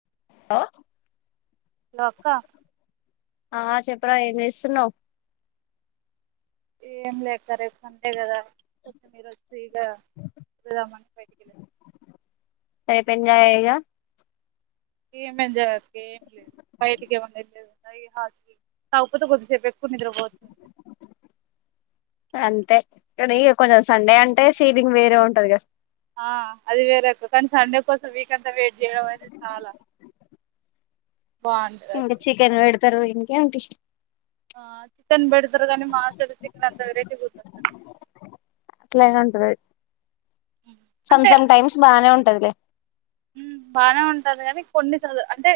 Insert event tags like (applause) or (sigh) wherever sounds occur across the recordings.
(unintelligible) Hello అక్కా చెప్పురా ఏం జేస్తున్నావ్ ఏం లే అక్కా రేప్ సండే కదా కొత్తిమీర ఫ్రీ గా పోదామని బయటికి యెళ్ళినం రేప్ ఎంజాయేగా ఏం ఎంజాయ్ అక్కా ఏం లేదు బయటికి ఏమన్నా యెళ్ళేదుందా ఈ హాస్ట కాకపోతే కొద్దిసేప్ నిద్ర బోవచ్చు అంతే ఇగ కొంచెం సండే అంటే ఫీలింగ్ వేరే ఉంటదిగా ఆ అది వేరే అక్కా కానీ సండే కోసం వీక్ అంతా వెయిట్ చేయడం అనేది చాలా బాగుంటది ఇంకా అసలు చికెన్ పెడతారు ఇంకేమిటి ఆ చికెన్ బెడ్తారు గాని మా హాస్టల్ చికెన్ అంత వెరైటీ గుంటది అట్లానే ఉంటది అది సమ్ అంటే సమ్ టైమ్స్ బానే ఉంటదిలే ఉమ్ బానే ఉంటది కానీ కొన్ని సార్లు అంటే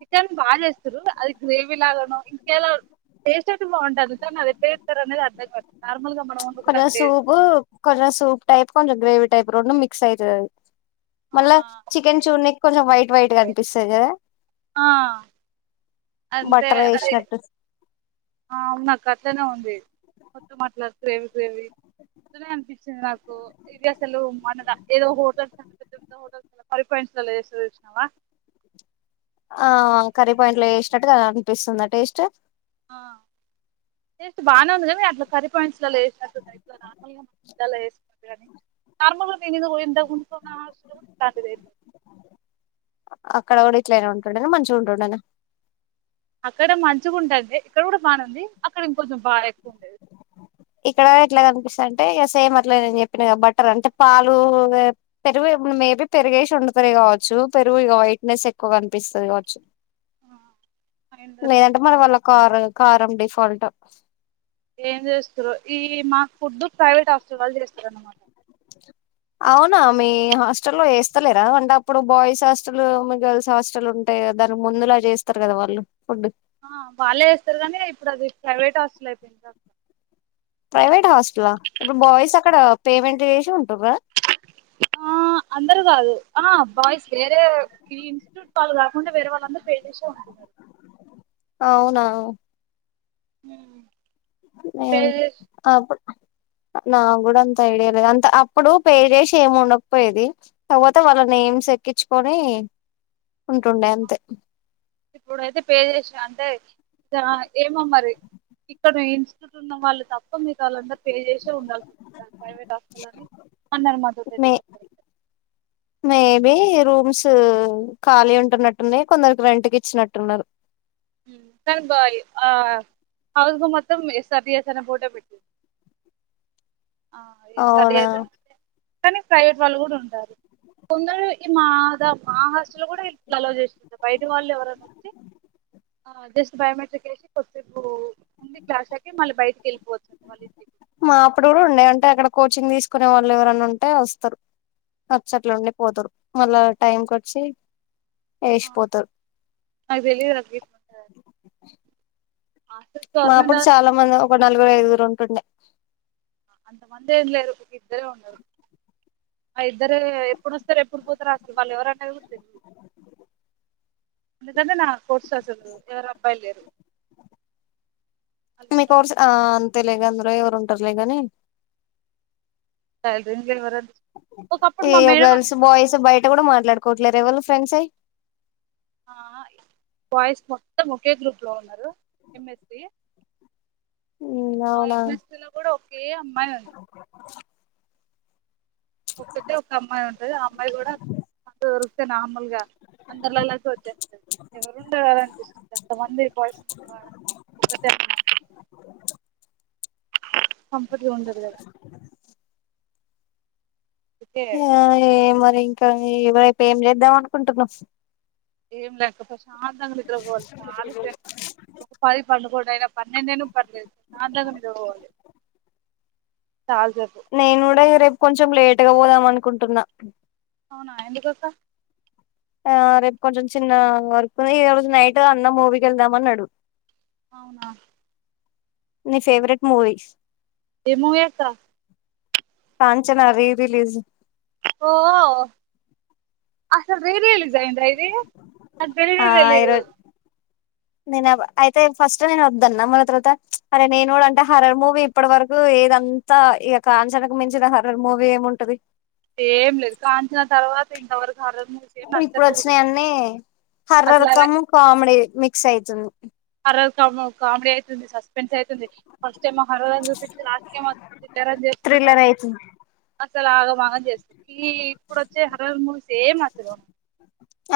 చికెన్ బాగా జేస్తురు అది గ్రేవీ లాగానో ఇంకేలా టేస్ట్ అయితే బాగుంటాది కాని అదెట్టా జేస్తారనేది అర్థంగావట్లే నార్మ్ కొంచెం సూపు కొంచం సూప్ టైప్ కొంచెం గ్రేవి టైప్ రోడ్ మిక్స్ అయితదది ఆ మళ్ళా చికెన్ చూర్నీకి కొంచెం వైట్ వైట్ గనిపిస్తది గదా ఆ అంతే బట్టర్ అదే యేసినట్టు ఆ అవునా అక్క అట్లనే ఉంది మొత్తం అట్లా గ్రేవీ గ్రేవీ పొద్దునే అనిపించింది నాకు ఇది అసలు మనదా ఏదో హోటల్స్ అ పెద్ద పెద్ద హోటల్స్ కర్రీపా అసలేసి చూసినవా ఆ కర్రీపాయింట్లో యేసినట్టుగా అనిపిస్తుందా టేస్ట్ ఆ టేస్ట్ బానే ఉంది కాని అట్లా కర్రీ పాయింట్స్ లో ఎసినట్టున్నాయి ఇట్లు నార్మల్‌గా మనం ఇంట్లలో ఎసినట్టుగానే కర్నూల్లో నేను ఇంతకు ఇంతకుముందు ఉన్న హాస్టల్లో ఇట్లాంటిది లేదు అక్కడ కూడా ఇట్లైనా ఉంటుండేనా మంచిగా ఉంటుండేనా అక్కడ మంచిగా ఉంటుది ఇక్కడ కూడా బానే ఉంది అక్కడ ఇంకొంచెం బాగా ఎక్కువ ఉండేది ఇక్కడ ఎట్లా కనిపిస్తాది అంటే ఇక సేమ్ అట్లే నేను చెప్పిన బట్టర్ అంటే పాలు ఇగ పెరుగు మేబీ పెరుగేసి వండుతారు కావచ్చు పెరుగు వైట్నెస్ ఎక్కువ కనిపిస్తాది కావచ్చు ఆ, అయ్యుండొచ్చు అక్క. లేదంటే మరి వాళ్ళ కారు కారం డిఫాల్టో ఏం చేస్తారో ఈ మాకు ఫుద్దు ప్రైవేట్ హాస్టల్ వాళ్ళు చేస్తారన్నమాట అవునా మీ హాస్టల్లో చేస్తాలేరా అంటే అప్పుడు బాయ్స్ హాస్టల్ మీ గర్ల్స్ హాస్టల్ ఉంటాయ్ దానికి ముందులా చేస్తారు కదా వాళ్ళు ఫుడు ఆ వాళ్ళే చేస్తారు కానీ ఇప్పుడు అది ప్రైవేట్ హాస్టల్ అయిపోయింది క ప్రైవేట్ హాస్టల్లా ఇప్పుడు బాయ్స్ అక్కడ పేమెంట్ చేసి ఉంటుర్రా ఆ అందరు కాదు ఆ బాయ్స్ వేరే ఈ ఇన్స్టిట్యూట్ వాళ్ళు కాకుండా వేరే వాళ్ళందరూ పే చేసే ఉంటున్నారు అవునా హ్మ్ మెం ఆప్ (inaudible) నా కూడా అంత ఐడియా లేదు అంత అప్పుడు పే చేసి ఏం ఉండకపోయేది తర్వాత వాళ్ళ నేమ్స్ ఎక్కిచుకొని ఉంటుండే అంతే ఇప్పుడైతే పే చేసి అంతే జారా ఏమో మరి ఇక్కడ ఈ ఇనిస్ట్యూట్ ఉన్నవాళ్లు తప్ప మీ గతా వాళ్ళందరూ పే చేసే ఉండాల్సి వస్తుంది ప్రైవేట్ హాస్టల్ అని అన్నారు మాతోటైతే మే చెప్పారు మేబి రూమ్స్ ఖాళీ ఉంటున్నట్టున్నాయ్ కొందరికి రెంట్కి ఇచ్చినట్టున్నారు తద్వారి ఆ హౌస్ మొత్తంమే సరిచేసిన ఫోటో పెట్టు అవునా కానీ ప్రైవేట్ వాళ్ళు కూడా ఉంటారు కొందరు ఈ మా ద మాహాస్టల్లో కూడా ఇట్ల అలో చేస్తారా బయట వాళ్ళు ఎవరన వస్తే ఆ జస్ట్ బయోమెట్రిక్ ఎసి కొద్దిసేపు ఉండి క్లాస్లేకి మళ్ళీ బయటికి వెళ్ళిపోవచ్చంటా వాళ్ల ఇంటి మా అప్పుడు కూడా ఉండే అంటే అక్కడ కోచింగ్ తీసుకునే వాళ్ళు ఎవరనా ఉంటే వస్తారు వచ్చట్లు ఉండి పోతారు మళ్ళా టైంకి ఒచ్చి ఆ నాకి తెలియదు అది తీసుకుంటే మాప్పుడు హాస్టల్స్ చాలా మంది ఒక నలుగురు ఐదుగురు ఉంటుండే అంత మంది ఏంలేరు ఇద్దరే ఉన్నారు ఆ ఇద్దరు ఎప్పుడు వస్తారు ఎప్పుడు పోతారు అసలు వాళ్ళు ఎవరన్నది కూడా తెలీదు అ నిజంగా నా కోర్స్ అసలు ఎవరు అబ్బాయిలు లేరు ని కోర్సు ఆ అంతేలే గందులో ఎవరు ఉంటారులే గాని శాల్రీఎందుకు ఇవ్వరాద్ ఏవ్ గర్ల్స్ బాయ్స్ బయట కూడా మాట్లాడుకోవట్లేరా ఎవళ్ళు ఫ్రెండ్స్ అయ్ ఆహ బాయ్స్ మొత్తం ఒకే గ్రూప్లో ఉన్నారు ఎంఎస్సి ఆ అవునా ఎంఎస్సి లో గూడా (unintelligible) ఒక్కటే ఒక అమ్మాయి ఉంటది ఆ అమ్మాయి గూడా అది దొరికితే నార్మల్ గా అందరిలోలాగ వచ్చేస్తది ఎవరు ఉండాల అనిపిస్తుంది అంతమంది బాయ్స్ ఆడ ఒకతె అమ్మాయ్ కంఫర్ట్గా ఉండదు గదా ఆ ఏ మరి ఇంకా ఏ వైపు ఏం చేద్దాం అనుకుంటున్నావ్ ఏం లేక్క ప్రశాంతంగా నిద్రబోవాలి చాలా సేపు ఒక పది పండుకోడ్ అయినా పన్నెండయిన పర్లేదు ప్రశాంతంగా నిద్ర బోవాలే నేను కూడా ఇగ రేపు కొంచెం లేట్ గా పోదాం అనుకుంటున్నా అవునా ఎందుకక్క ఆ రేపు కొంచెం చిన్న వర్కుంది ఈ రోజు నైటు అన్న మూవీకెళ్దాం అన్నడు అవునా నీ ఫేవరెట్ మూవీ ఏ మూవీ అక్క కాంచనా రీరిలీజ్ ఓ అసలు రీరిలీజ్ ఐందా ఇ ది నాక్ తెలీనే తెలీదు నేనవ్వ అయితే ఫస్ట్ నేను వద్దన్న మళ్ల తర్వాత ప్చ్ అరే నేను కూడా అంటే హార్రర్ మూవీ ఇప్పడి వరకు ఏదంతా ఇగ కాంచనకు మించిన హార్రర్ మూవీ ఏముంటది ఏం లేదు కాంచన తర్వాత ఇంతవరకు హర్రర్ మూవీస్ ఏం ఇప్పుడు నచ్చలే కూడా వచ్చినయన్నీ అసలు హార్రర్ అలా కమ్ కామెడీ మిక్స్ ఐతుంది హర్రర్ కమ్ కామిడీ ఐతుంది సస్పెన్స్ ఐతుంది అ చ్చేమో హర్రర్ అని జూపిచ్చి లాస్టుకేమో పిచ్చోళ్లని జేస్తున్నారు థ్రిల్లర్ అయితుంది అసలు ఆగమాగం జేస్ ఈ ఇప్పుడు ఒచ్చే హార్రర్ మూవీస్ ఏమంతలేవ్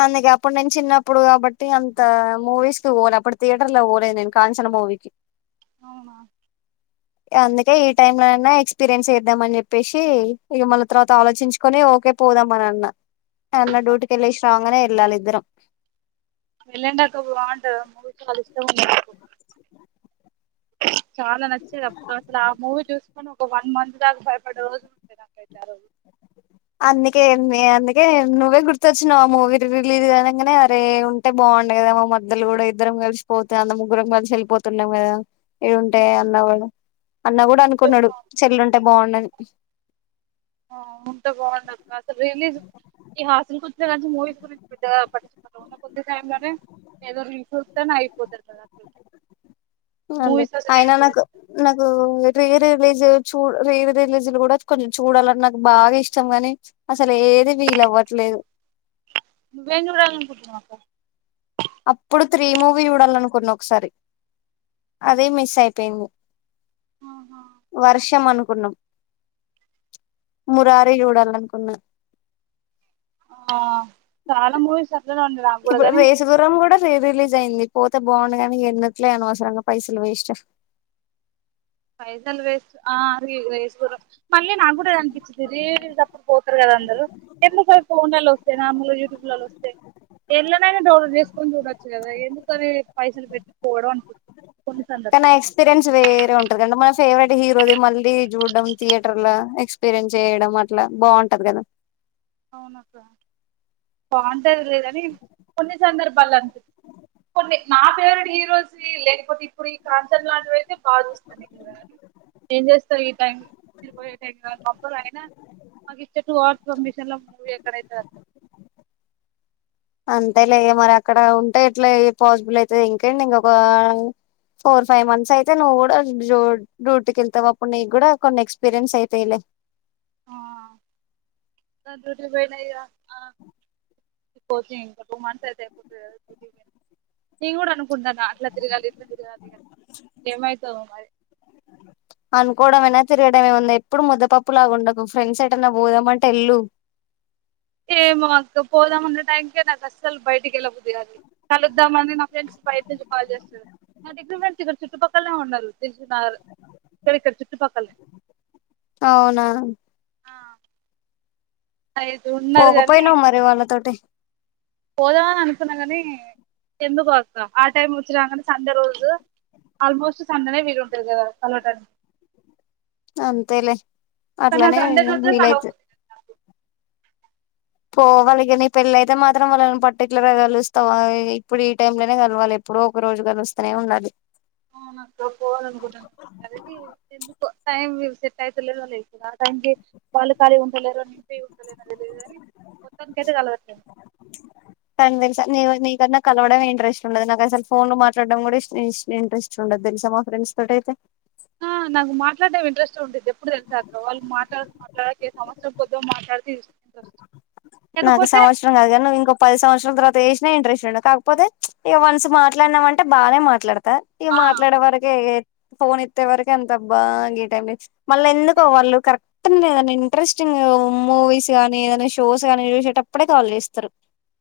అందుకే అప్పుడు నేను చిన్నప్పుడు గాబట్టి అంత మూవీస్ కి వోను అప్పుడు థియేటర్ ల ఓలే నేను కాంచనా మూవీకి అవునా అందుకే ఈ టైమ్లోనన్నా ఎక్స్పీరియన్స్ చేద్దాం అని జెప్పేసి, ఇగ మళ్ళ తర్వాత ఆలోచించుకొని ఓ ఓకే పోదాం అని అన్నా అన్న డ్యూటీకి ఎళ్లేషి రాంగానే ఎళ్ళాలి ఇద్దరం వెళ్ళండక్క బావుంటది ఆ మూవీ చాలా ఇష్టం ఉండే నాకు చాలా నచ్చేది అప్పుడు అసలు ఆ మూవీ జూసుకొని ఒ వన్ మంత్ దాకా భయపడే రోజులు ఉండే నాకైతే ఆ రోజు అందుకే ఎమ్మి అందుకే నువ్వే గుర్తొచ్చినవ్ ఆ మూవీ రీరిలీజ్ అనంగనే అరే ఉంటే బా బాగుండ గదా మా మర్దల్ గూడా ఇద్దరం కలిషిపోతనము ముగురం గలిషి ఎళ్ళిపోతున్నం గదా ఇయ్ ఉంటాయి అన్నవ్ గదా అన్న కూడా ఉంటే అనుకున్నాడు బాగుండు చెల్లుంటే బావుండని ఆ ఎంత బావుంటది అసలు రీ రిలీజ్ ఈ హాస్టల్ కొచిన్నకాంచి మూవీస్ గురించి పెద్దగా పటిచ్ కొద్ది టైంలోనే ఏదో రీల్స్ జూస్తేనే అయిపోతది గదా అ అంతే అయినా నాకు నాకు (unintelligible) రిలీజు చూ రీ రిలీజ్లు కూడా కొంచెం చూడాలని నాకు బాగా ఇష్టం గాని అసలు ఏది వీలవ్వట్లేదు నువేం జూడాలనుకుంటానవ్ అక్క అప్పుడు త్రీ మూవీ చూడాలనుకున్న ఒకసారి అదీ మిస్ అయిపోయింది ఆహా. వర్షం అను కున్నం మురారి చూడలనుకున్న ఆ చాలా మూవీస్ అట్లనే వుండే రా ఇప్పుడు రేసుగుర్రం కూడా రీ రిలీజ్ అయింది పోతే బాగుండగానీ ఎందుకులే అనవసరంగా పైసలు వేస్ట్ పైసలు వేస్ట్ ఆ అది రేసుగుర్రం మళ్ళీ నాకు కూడా అనిపించిద్ది రీ రిలీజ్ అప్పుడు పోతారు కదా అందరూ ఎందుకు ఫోన్లలో వస్తేన మళ్ళీ యూట్యూబ్ లలు వస్తే ఎందులోనైనా డౌన్లోడ్ చేసుకొని చూడొచ్చు కదా ఎందుకు అది పైసలు పెట్టి ఫోర్ వన్ కి కానీ ఎక్స్పీరియన్స్ వేరే ఉంటది (unintelligible) ఫేవరెట్ హీరోది మళ్ళీ చూడడం థియేటర్ల ఎక్స్పీరియన్స్ చేయడం అట్లా బావుంటది కదా అవునక్క బాగుంటది లేదని కొన్ని సందర్భ వాళ్ళ కొన్ని నా ఫేవరెట్ హీరోస్ లేకపోతే ఇప్పుడు కాంచన్ లాడ్ తే బా చూస్తాది ఇంగా ఏం చేస్తాది టైమ్ మీరు పోయే టైమ్ ఇంగ మబ్బుగా అయిన మేకిచ్చే టు అవర్స్ కంబీ తెల్లం వికర్ అయితారు అంతే లే మరి అక్కడ ఉంటే ఇట్లా పాసిబుల్ అయితయి ఇంకేటింగ్ అబ్బా ఫోర్ ఫైవ్ మంత్స్ అయితే నువ్వు కూడా డ్యూ డ్యూటీకి వెళ్తావు అప్పుడు నీకు కూడా కొన్ని ఎక్స్పీరియన్స్ అయితాయిలే. (inaudible) నన్ను సుత్తే భయం అయ్యా అ ఓకే (unintelligible) ఇయ్యి కూడా అను కుండానఅట్లా తిరగాలి ఇట్లా తిరగాలి ఏమయితావో మరి (inaudible) అనుకోవడంమయినా తిరగడమేముంది ఎప్పుడు ముద్దపప్పు లా ఉండకు ఫ్రెండ్స్ ఏటైన్నా పోదామంటే ఎల్లు (inaudible) ఏమో అక్క పోదాం అన్న టైమ్ కే నాకు అస్సలు బయటికి వెళబుద్దుగాదు కలుద్దామని నా ఫ్రెండ్స్ బయట నుంచి కాల్ చేస్తారు నా దగ్గర వెన్ ఇక్కడ చుట్టుపక్కలనే ఉన్నారు తిసన్నారు ఎక్కడిక్కడే చుట్టుపక్కలేనే అవునా అయిదు ఉన్నారు గానీ, పోకపోయినావు మరి వాళ్ళతోటి పోదామని అనుకున్నా కాని ఎందుకో అక్క ఆ టైం వచ్చిరాంగానే సండే రోజు ఆల్మోస్ట్ సండనే వీలు ఉంటది కదా కలవడానికి అంతేలే అట్లనే సండే వీల్ అయితది. అ పో వాళ్ళకి నీ పెళ్ళ అయితే మాత్రం వాళ్ళని పర్టిక్యులర్ గా కలుస్తావా ఇప్పుడు ఈ టైమ్ లోనే కలవాలి ఎప్పుడు ఒక రోజు గారు వస్తనే ఉండాలి. ఆ నాకు పోవాల అనుకుంటున్నాను అది ఏంటి ఎందుకో టైం చూసి చెత్త్ అయిత లేదు వాళ్ళు వెళ్లిన టైముకి. వాళ్ళ కాలీ ఉంటలెరో కలవట్లేదు కన్వీన్సషన్ ఏ ఒన్ ఐ ఇ నా కలవడం ఇంట్రెస్ట్ ఉండదు నాకు అసలు ఫోన్ లో మాట్లాడడం కూడా ఇస్ట్ ఇస్ ఇంట్రెస్ట్ ఉండదు తెలుసా. మా ఫ్రెండ్స్ తోట అయితే ఆ నాకు మాట్లాడటడం ఇంట్రెస్ట్ ఉంటది ఎప్పుడు తెలిసాక వాళ్ళు మాట్లా మాట్లాడక ఏ సంవత్సరం పొద్దో మాట్లాడితే రస్ట్ నాకు సంవత్సరం కాగానే నువ్వేంకో పది సంవత్సరాల తర్వాత తెసినా ఇంట్రెస్ట్ ఉండ కాకపోతే చ్ ఇక వన్స్ మాట్లాడినాం అంటే బానే మాట్లాడత. త ఇగ ఆ మాట్లాడే వరకే ఫోన్ ఎత్తే వరకే ఎంతబ్ బా ఈ టైమ్ మళ్ళ నే ఎందుకో వాళ్ళు కరెక్ట్ న ఏదైనా ఇంట్రెస్టింగ్ మూవీస్ గానీ ఏదైనా షోస్ న జూషెటప్పుడె కాల్ ఏస్తరు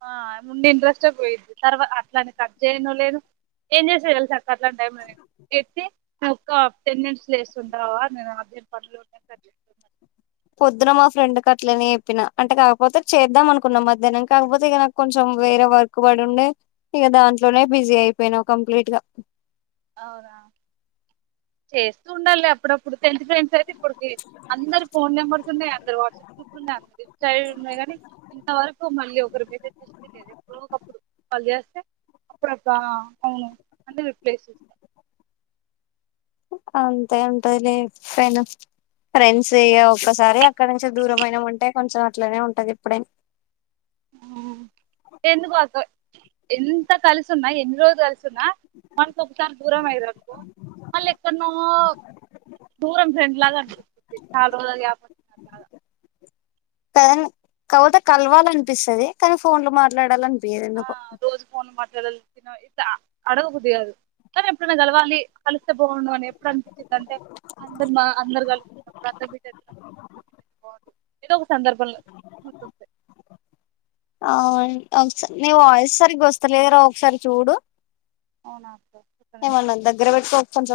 ఆ ముండి ఇంట్రెస్టే పోయిద్ది తర్వ అట్లాని కట్ చేయను లేను ఏం చేష తెల్సా అక్ గట్లాంటైమ్ లోనే ఎత్తి ఒ టెన్ మినిట్స్ లేస్తుంటావా నేను అదే పనులు ఉన్నా పొద్దున మా ఫ్రెండ్కి అట్లనేప్పినా అంటే కాకపోతే చేద్దాం అనుకున్నాం. మధ్యాహ్నం కాకపోతే ఇక నాకు కొంచెం వేరే వర్క్ పడి ఉండే ఇక దాంట్లోనే బిజీ అయిపోయినాం కంప్లీట్ గా అవునా చేస్తూ ఉండాలి అప్పుడప్పుడు టెన్త్ ఫ్రెండ్స్ అయితే ఇప్పడుకి అందరు ఫోన్ నెంబర్స్ ఉన్నాయి. అందరు వాట్సాప్ గ్రూప్ లో త ఈ సైడ్ ఉన్నా కానీ ఇంతవరకు మళ్ళీ ఒకరి మెసేజ్ లేదు ఎప్పుడో ఒకప్పుడు చేస్త అప్పుడప్పుడ ఆ అవును అంద ప్లేసెస్ అంతే ఉంటలే ఫైన ఫ్రెండ్స్ ఇగ ఒక్కసారి అక్కడ నుంచి దూరం అయినాం అంటే కొంచెం అట్లనే ఉంటది ఇప్పుడే ఉ ఎందుకు అక్కోయ్ ఎంత కలిసుఉన్నా ఎన్నిరోజు కలిసున్నా మనసు ఒకసారి దూరం అయిరకు మళ్ళ ఎక్కడ నో దూరం ఫ్రెండ్ లాగ అనిపిస్తుంది చాలా రోజ్లక్ గాప్ లాగా కదని కవోతె కల్వాల్ అనిపిస్తది కానీ ఫోన్ లు మాట్లాడాలనిపిస్ ఆ పేరెందుకు రోజు ఫోన్ తిన ఇంత అడగబుద్ధి గాదు కాన్ ఎప్పుడైనా కల్వాలి కలిస్తే బావుండు అని ఎప్పుడు అనిపించింది అంటే అందర్ మా అందర్ కలి బద్ద బిడ్ (unintelligible) ఏదో ఒక సందర్భంలో గుర్చొస్తయ్ ఆ ఒక్సర్ నీ వాయిస్ సరిగ్గొస్తలేదురా ఒక్సార్ చూడు ఔనా ఏమన్నా దగ్గర వెట్టుకో కొంచెం